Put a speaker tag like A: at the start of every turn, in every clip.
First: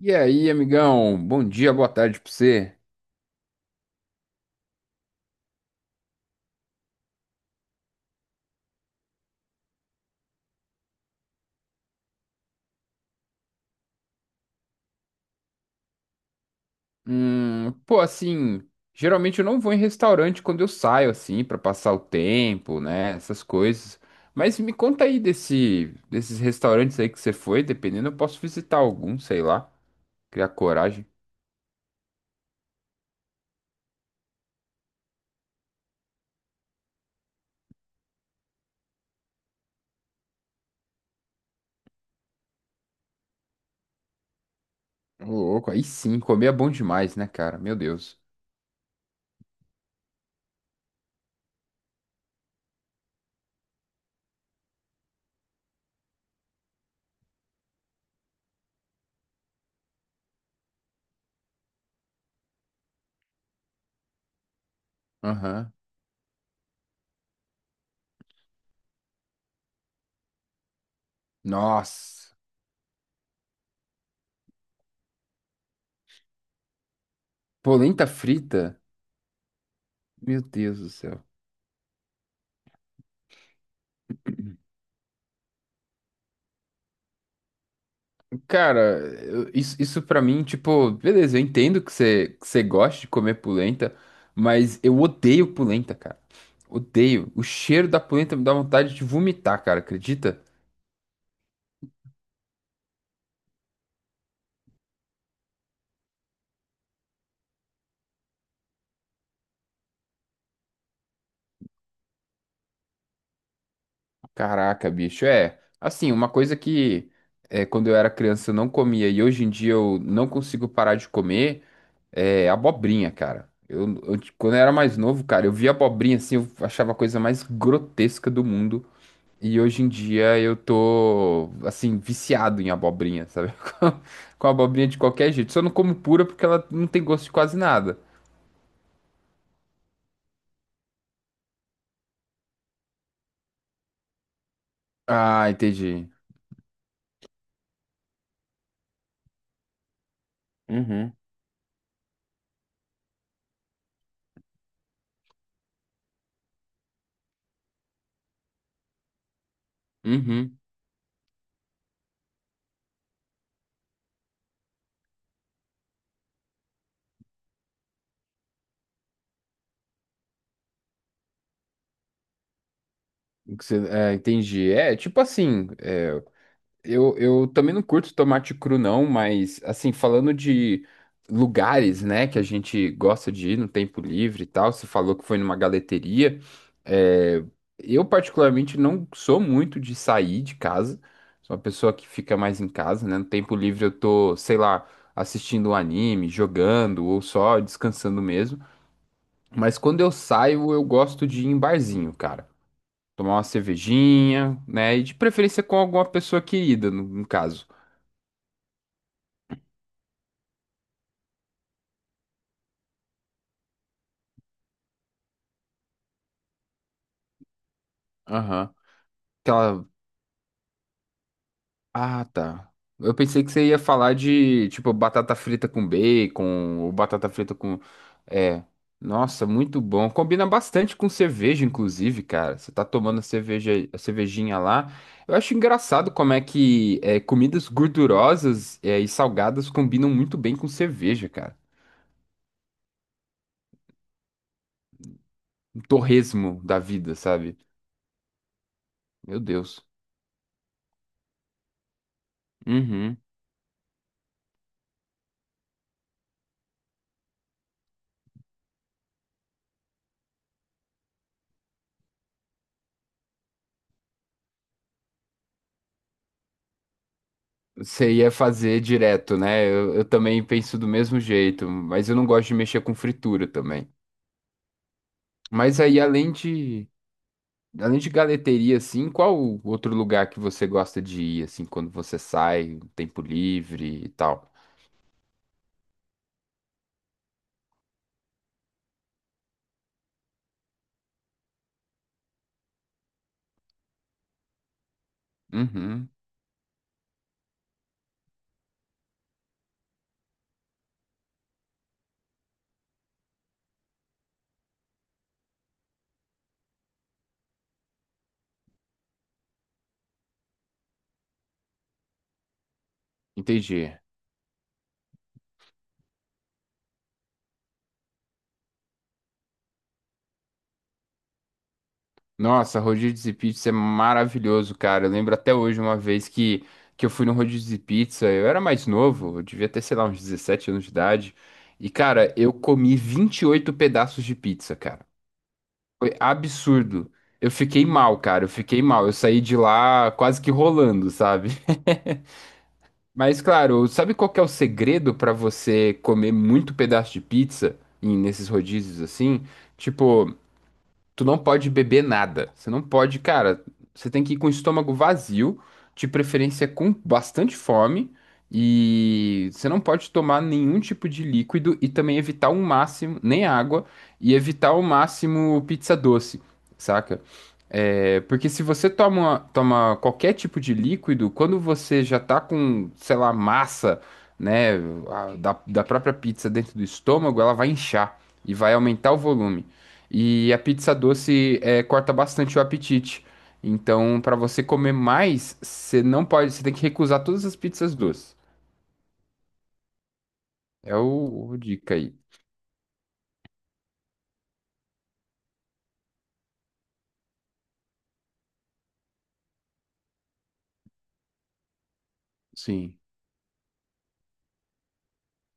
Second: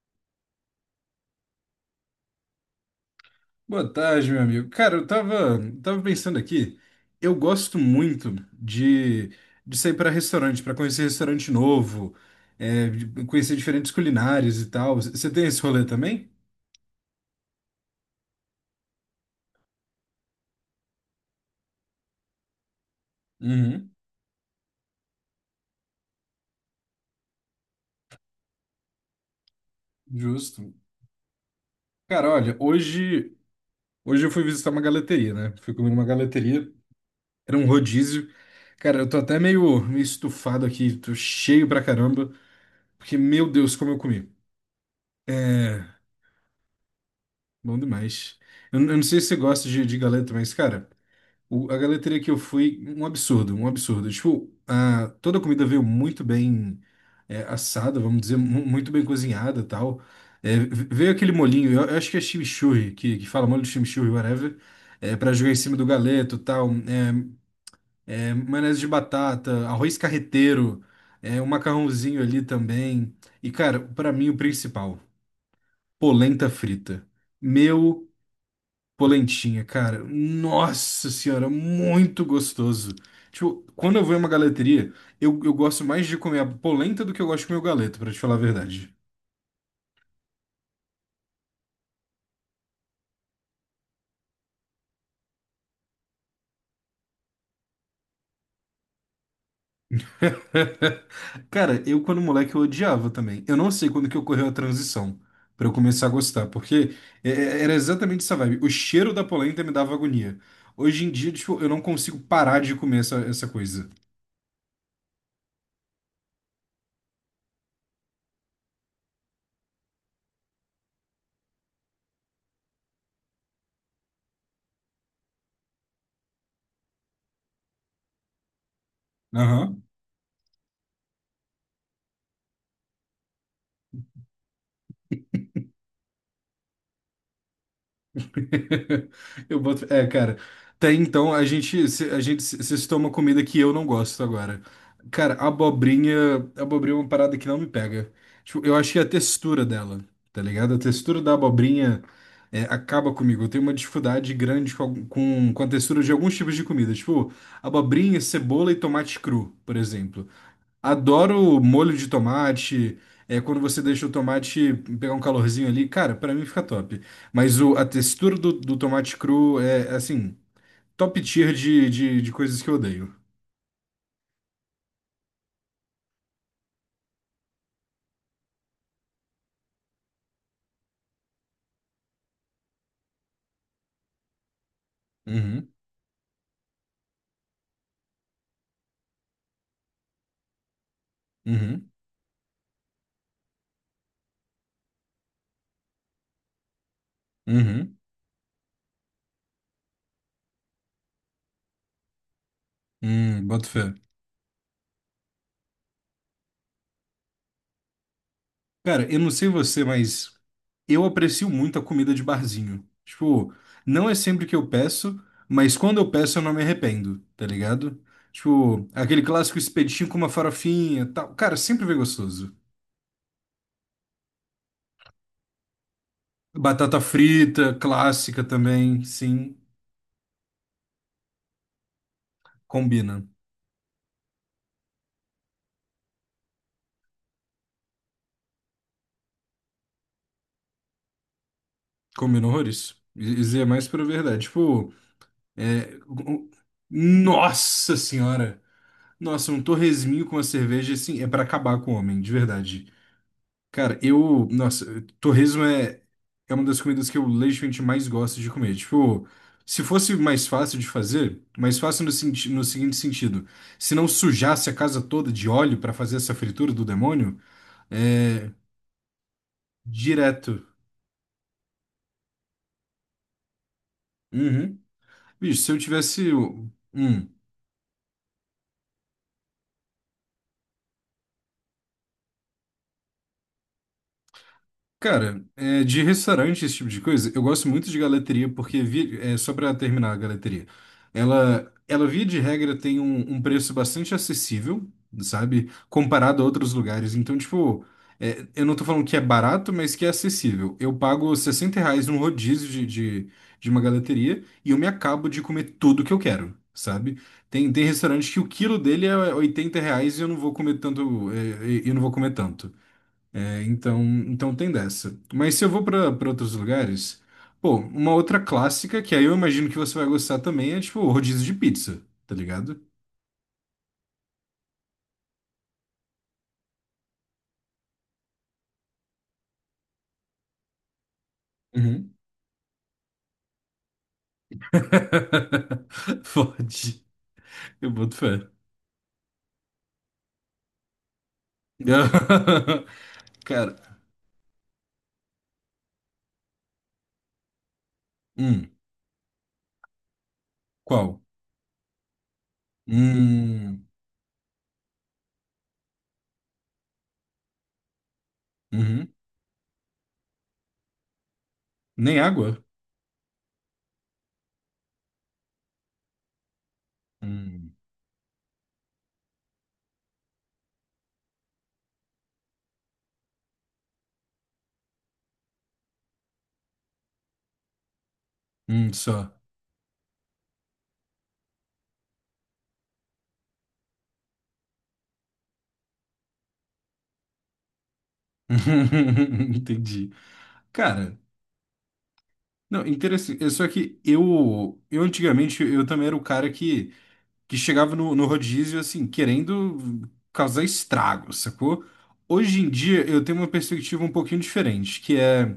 A: E aí, amigão? Bom dia, boa tarde pra você.
B: Boa tarde, meu amigo. Cara, eu tava pensando aqui, eu gosto muito de sair para restaurante, para conhecer restaurante novo, de conhecer diferentes culinárias e tal. Você tem esse rolê também?
A: Assim, geralmente eu não vou em restaurante quando eu saio, assim, pra passar o tempo, né? Essas
B: Uhum,
A: coisas. Mas me conta aí desses restaurantes aí que você foi, dependendo, eu posso visitar algum, sei lá, criar
B: justo.
A: coragem.
B: Cara, olha, hoje eu fui visitar uma galeteria, né? Fui comer numa galeteria, era um rodízio. Cara, eu tô até meio estufado aqui, tô cheio pra caramba, porque, meu Deus, como eu comi.
A: Ô, louco, aí
B: É,
A: sim, comer é bom demais, né, cara? Meu
B: bom
A: Deus.
B: demais. Eu não sei se você gosta de galeta, mas, cara. A galeteria que eu fui, um absurdo, um absurdo. Tipo, a, toda a comida veio muito bem, assada, vamos dizer, muito bem cozinhada e tal. É, veio aquele molhinho, eu acho que é chimichurri, que fala molho de chimichurri, whatever, para jogar em
A: Aham.
B: cima do galeto e tal. Maionese de batata, arroz carreteiro, um macarrãozinho
A: Nossa,
B: ali também. E, cara, pra mim o principal, polenta frita.
A: polenta
B: Meu.
A: frita?
B: Polentinha, cara.
A: Meu Deus do
B: Nossa
A: céu.
B: senhora, muito gostoso. Tipo, quando eu vou em uma galeteria, eu gosto mais de comer a polenta do que eu gosto de comer o galeto, pra te falar a verdade.
A: Cara, isso pra mim, tipo, beleza, eu entendo que que você gosta de comer polenta, mas eu odeio polenta, cara. Odeio. O cheiro da polenta me dá vontade de vomitar, cara, acredita?
B: Cara, eu quando moleque eu odiava também. Eu não sei quando que ocorreu a transição pra eu começar a gostar, porque era exatamente essa vibe. O cheiro da polenta me dava agonia. Hoje em dia, tipo, eu não consigo parar de comer essa coisa.
A: Caraca, bicho, é. Assim, uma coisa que é, quando eu era criança eu não comia e hoje em dia eu não consigo parar de comer é abobrinha, cara. Quando eu era mais novo, cara, eu via abobrinha assim, eu achava a coisa mais grotesca do mundo. E
B: Aham.
A: hoje em dia eu tô, assim, viciado em abobrinha, sabe? Com com abobrinha de qualquer jeito. Só não como pura porque ela não tem gosto de quase nada.
B: Eu boto. É, cara. Tem então, a gente, cê citou uma comida que eu não gosto agora. Cara,
A: Ah, entendi.
B: abobrinha é uma parada que não me pega. Tipo, eu achei a textura dela, tá ligado? A
A: Uhum.
B: textura da abobrinha acaba comigo. Eu tenho uma dificuldade grande com, com a textura de alguns tipos de comida. Tipo, abobrinha, cebola e tomate cru, por exemplo.
A: Uhum.
B: Adoro molho de tomate. É quando você deixa o tomate pegar um calorzinho ali. Cara, pra mim fica top. Mas o, a textura do tomate cru é, assim, top tier de coisas que eu odeio.
A: O que é, entendi. É, tipo assim, eu também não curto tomate cru, não, mas assim, falando de lugares, né, que a gente gosta de ir no tempo livre e tal, você falou que foi numa
B: Uhum,
A: galeteria. É, eu, particularmente, não sou muito de sair de casa, sou uma
B: uhum,
A: pessoa que fica mais em casa, né? No tempo livre eu tô, sei lá, assistindo um anime, jogando ou só
B: uhum.
A: descansando mesmo. Mas quando eu saio, eu gosto de ir em barzinho, cara. Tomar uma
B: Boto fé.
A: cervejinha, né? E de preferência com alguma pessoa querida, no caso.
B: Cara, eu não sei você, mas eu aprecio muito a comida de barzinho. Tipo, não é sempre que eu peço, mas quando eu peço eu não me arrependo, tá ligado?
A: Aham.
B: Tipo, aquele clássico
A: Aquela.
B: espetinho com uma farofinha, tal. Cara, sempre vem
A: Ah,
B: gostoso.
A: tá. Eu pensei que você ia falar de, tipo, batata frita com bacon, ou
B: Batata
A: batata frita
B: frita,
A: com.
B: clássica
A: É.
B: também,
A: Nossa,
B: sim,
A: muito bom. Combina bastante com cerveja, inclusive, cara. Você tá tomando a
B: combina.
A: cerveja, a cervejinha lá. Eu acho engraçado como é que é, comidas gordurosas é, e salgadas combinam muito bem com cerveja, cara.
B: Combina horrores. Isso é mais pra verdade. Tipo,
A: Um
B: é, o-
A: torresmo da vida, sabe?
B: nossa senhora!
A: Meu
B: Nossa, um
A: Deus.
B: torresminho com a cerveja, assim, é pra acabar com o homem, de verdade.
A: Uhum.
B: Cara, eu. Nossa, torresmo é uma das comidas que eu legitimamente mais gosto de comer. Tipo, se fosse mais fácil de fazer, mais fácil no, no seguinte sentido: se não sujasse a casa toda de óleo pra fazer essa fritura do demônio,
A: Você ia
B: é.
A: fazer direto, né? Eu também
B: Direto.
A: penso do mesmo jeito, mas eu não gosto de mexer com fritura também.
B: Uhum. Bicho, se eu
A: Mas aí,
B: tivesse. Hum.
A: além de galeteria, assim, qual o outro lugar que você gosta de ir, assim, quando você sai, um tempo livre e tal?
B: Cara, é, de restaurante, esse tipo de coisa, eu gosto muito de galeteria, porque, vi, é, só pra terminar a galeteria, ela via de regra tem um, um preço bastante acessível, sabe?
A: Uhum,
B: Comparado a outros lugares. Então, tipo, é, eu não tô falando que é barato, mas que é acessível. Eu pago R$ 60 num rodízio de uma galeteria e eu me acabo de comer tudo que eu quero. Sabe? Tem restaurante que o quilo dele é R$ 80 e eu não vou comer tanto, e eu não vou comer tanto. É,
A: entendi.
B: então, então tem dessa. Mas se eu vou pra outros lugares, pô, uma outra clássica, que aí eu imagino que você vai gostar também, é tipo o rodízio de pizza, tá ligado?
A: Nossa, rodízio de pizza é maravilhoso, cara. Eu lembro até hoje uma vez que eu fui no rodízio de pizza, eu era mais novo, eu devia ter, sei lá, uns 17 anos de idade. E,
B: Uhum.
A: cara, eu comi 28 pedaços de pizza, cara. Foi
B: Pode.
A: absurdo. Eu fiquei
B: Eu boto
A: mal, cara.
B: fé.
A: Eu fiquei mal. Eu saí de lá quase que rolando, sabe? Mas claro,
B: Cara,
A: sabe qual que é o segredo pra você comer muito pedaço de pizza em nesses
B: hum,
A: rodízios assim? Tipo,
B: qual?
A: tu não pode beber nada. Você não pode, cara.
B: Hum,
A: Você tem que ir com o estômago vazio, de preferência com bastante fome,
B: uhum.
A: e você não pode tomar nenhum tipo de líquido e também
B: Nem
A: evitar o
B: água?
A: máximo, nem água, e evitar o máximo pizza doce, saca?
B: Hum,
A: É, porque se você toma qualquer tipo de líquido, quando você já tá com, sei lá, massa, né, da própria pizza dentro do estômago, ela vai inchar e vai aumentar o
B: só.
A: volume. E a pizza doce é, corta bastante o apetite. Então, para você comer mais, você não pode, você tem que recusar todas as pizzas doces.
B: Entendi.
A: É
B: Cara,
A: o dica aí.
B: não, interessante. É só que eu antigamente, eu também era o cara que chegava no rodízio, assim, querendo causar estrago, sacou? Hoje em
A: Sim.
B: dia eu tenho uma perspectiva um pouquinho diferente, que é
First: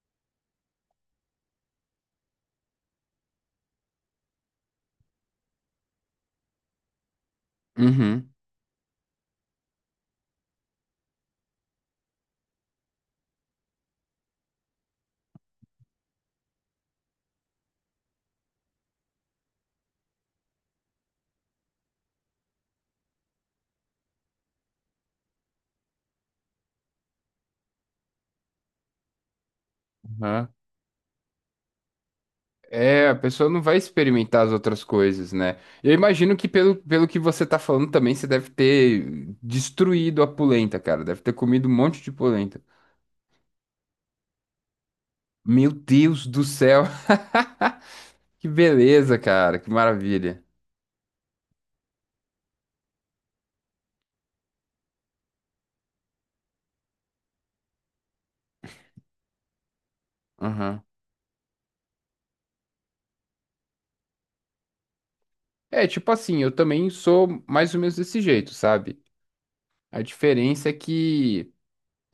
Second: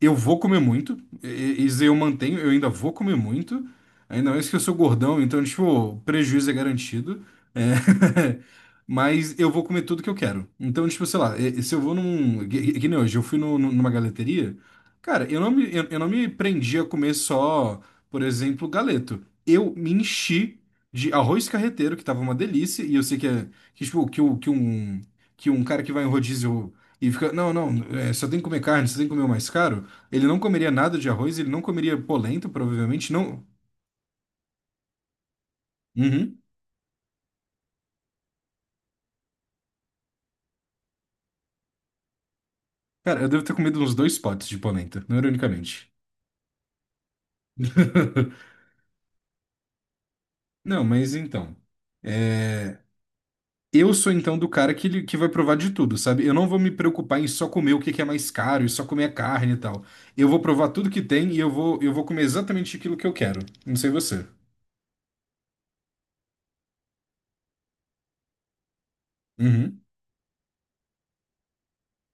B: eu vou comer muito, isso aí eu mantenho, eu ainda vou comer muito, ainda mais que eu sou gordão, então, tipo, o prejuízo é garantido, é.
A: Uhum.
B: Mas eu vou comer tudo que eu quero. Então, tipo, sei lá, se eu vou num. Que, nem hoje, eu fui numa galeteria, cara, eu não me prendi a comer só, por exemplo, galeto. Eu me enchi de arroz carreteiro, que tava uma delícia, e eu sei que é. Que, tipo, que, que um, cara que vai em rodízio. E fica, não, não, é, só tem que comer carne, só tem que comer o mais caro. Ele não
A: Aham.
B: comeria nada de arroz, ele não comeria polenta,
A: É,
B: provavelmente,
A: a
B: não.
A: pessoa não vai experimentar as outras coisas, né? Eu imagino
B: Uhum.
A: que pelo que você tá falando também, você deve ter destruído a polenta, cara. Deve ter comido um monte de polenta.
B: Cara, eu devo ter comido uns dois potes de polenta, não
A: Meu
B: ironicamente.
A: Deus do céu! Que beleza, cara. Que maravilha.
B: Não, mas então, é, eu sou então do cara que, que vai provar de tudo, sabe? Eu não vou me preocupar em só comer o que que é mais caro e só comer a carne e tal. Eu vou provar
A: Aham.
B: tudo que tem e eu vou comer exatamente aquilo que eu quero. Não sei você.
A: É, tipo assim, eu também sou mais ou menos desse jeito, sabe?
B: Uhum.
A: A diferença é que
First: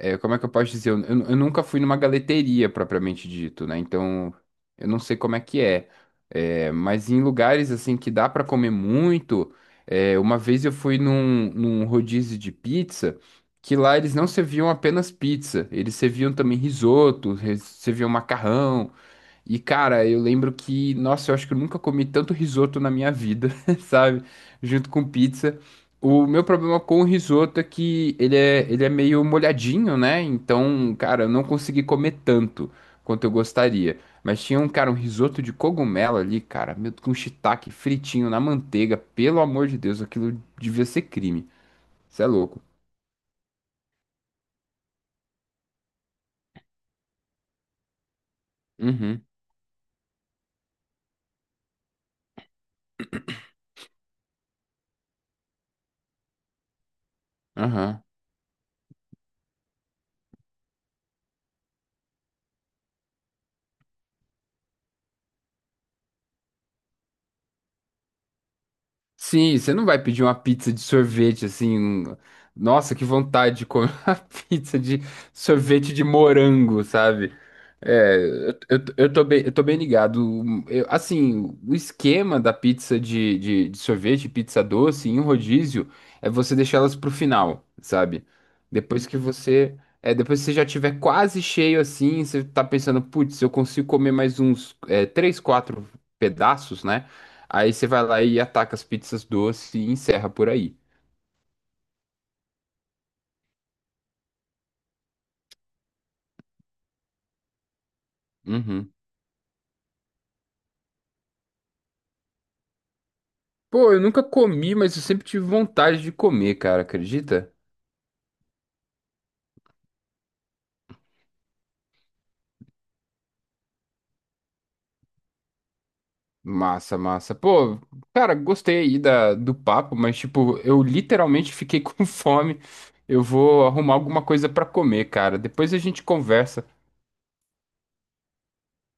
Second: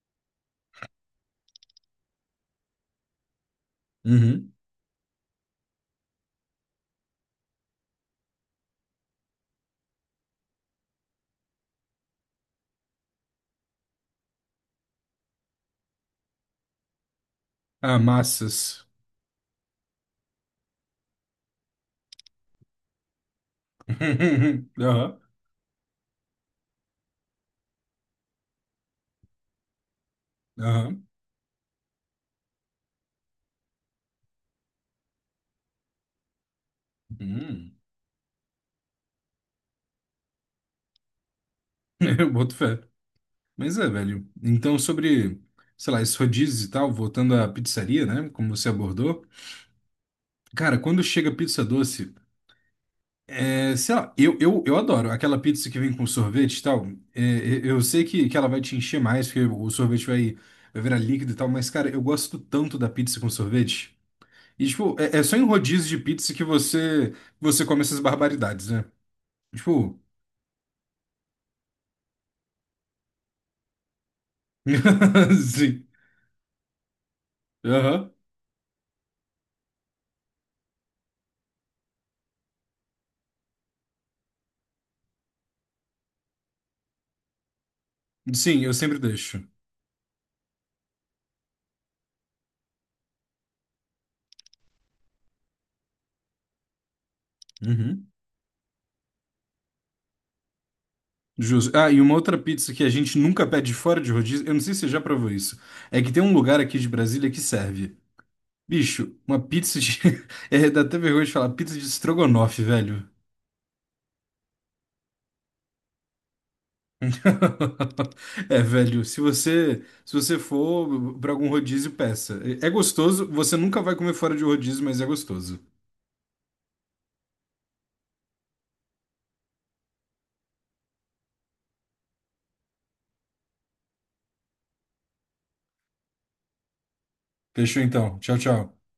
A: é, como é que eu posso dizer? Eu nunca fui numa galeteria propriamente dito, né? Então,
B: Uhum.
A: eu não sei como é que é. É, mas em lugares assim que dá pra comer muito, é, uma vez eu fui num rodízio de pizza, que lá eles não serviam apenas pizza, eles serviam também risoto,
B: Ah,
A: serviam
B: massas.
A: macarrão. E, cara, eu lembro que, nossa, eu acho que eu nunca comi tanto risoto na minha vida, sabe? Junto com
B: Aham.
A: pizza. O meu problema com o risoto é que ele é meio molhadinho, né? Então,
B: Aham.
A: cara, eu não consegui comer tanto quanto eu gostaria. Mas tinha um, cara, um risoto de cogumelo ali, cara, meu, com shiitake
B: Hum.
A: fritinho na manteiga. Pelo amor de Deus, aquilo devia ser crime. Você é
B: Eu boto
A: louco.
B: fé. Mas é, velho. Então, sobre, sei lá, esses rodízios e tal, voltando à pizzaria, né? Como você
A: Uhum,
B: abordou. Cara, quando chega pizza doce, é, sei lá, eu adoro aquela pizza que vem com sorvete e tal. Eu sei
A: aham.
B: que ela vai te encher mais, porque o sorvete vai, vai virar líquido e tal, mas, cara, eu gosto tanto da pizza com sorvete. E, tipo, é só em rodízio de pizza que você come essas barbaridades, né?
A: Sim, você não
B: Tipo.
A: vai pedir uma pizza de sorvete assim. Um- Nossa, que vontade de comer uma pizza de
B: Sim.
A: sorvete de morango, sabe?
B: Aham.
A: É, eu tô eu tô bem ligado. Assim, o esquema da pizza de sorvete, pizza doce em um rodízio é você deixar elas pro final, sabe?
B: Sim, eu sempre
A: Depois que
B: deixo.
A: você. É, depois que você já tiver quase cheio assim, você tá pensando, putz, eu consigo comer mais uns, é, três, quatro pedaços, né? Aí você vai
B: Uhum.
A: lá e ataca as pizzas doces e encerra por aí.
B: Justo. Ah, e uma outra pizza que a gente nunca pede fora de rodízio, eu não sei se você já provou isso, é que tem um lugar aqui de Brasília que serve.
A: Uhum.
B: Bicho, uma pizza de. É, dá até vergonha de falar, pizza de estrogonofe, velho.
A: Pô, eu nunca comi, mas eu sempre tive vontade de comer, cara, acredita?
B: É, velho, se você for pra algum rodízio, peça. É gostoso, você nunca vai comer fora de rodízio, mas é gostoso.
A: Massa, massa. Pô, cara, gostei aí do papo, mas tipo, eu literalmente fiquei com fome. Eu vou arrumar alguma coisa pra comer, cara. Depois a gente conversa.
B: Fechou então. Tchau, tchau.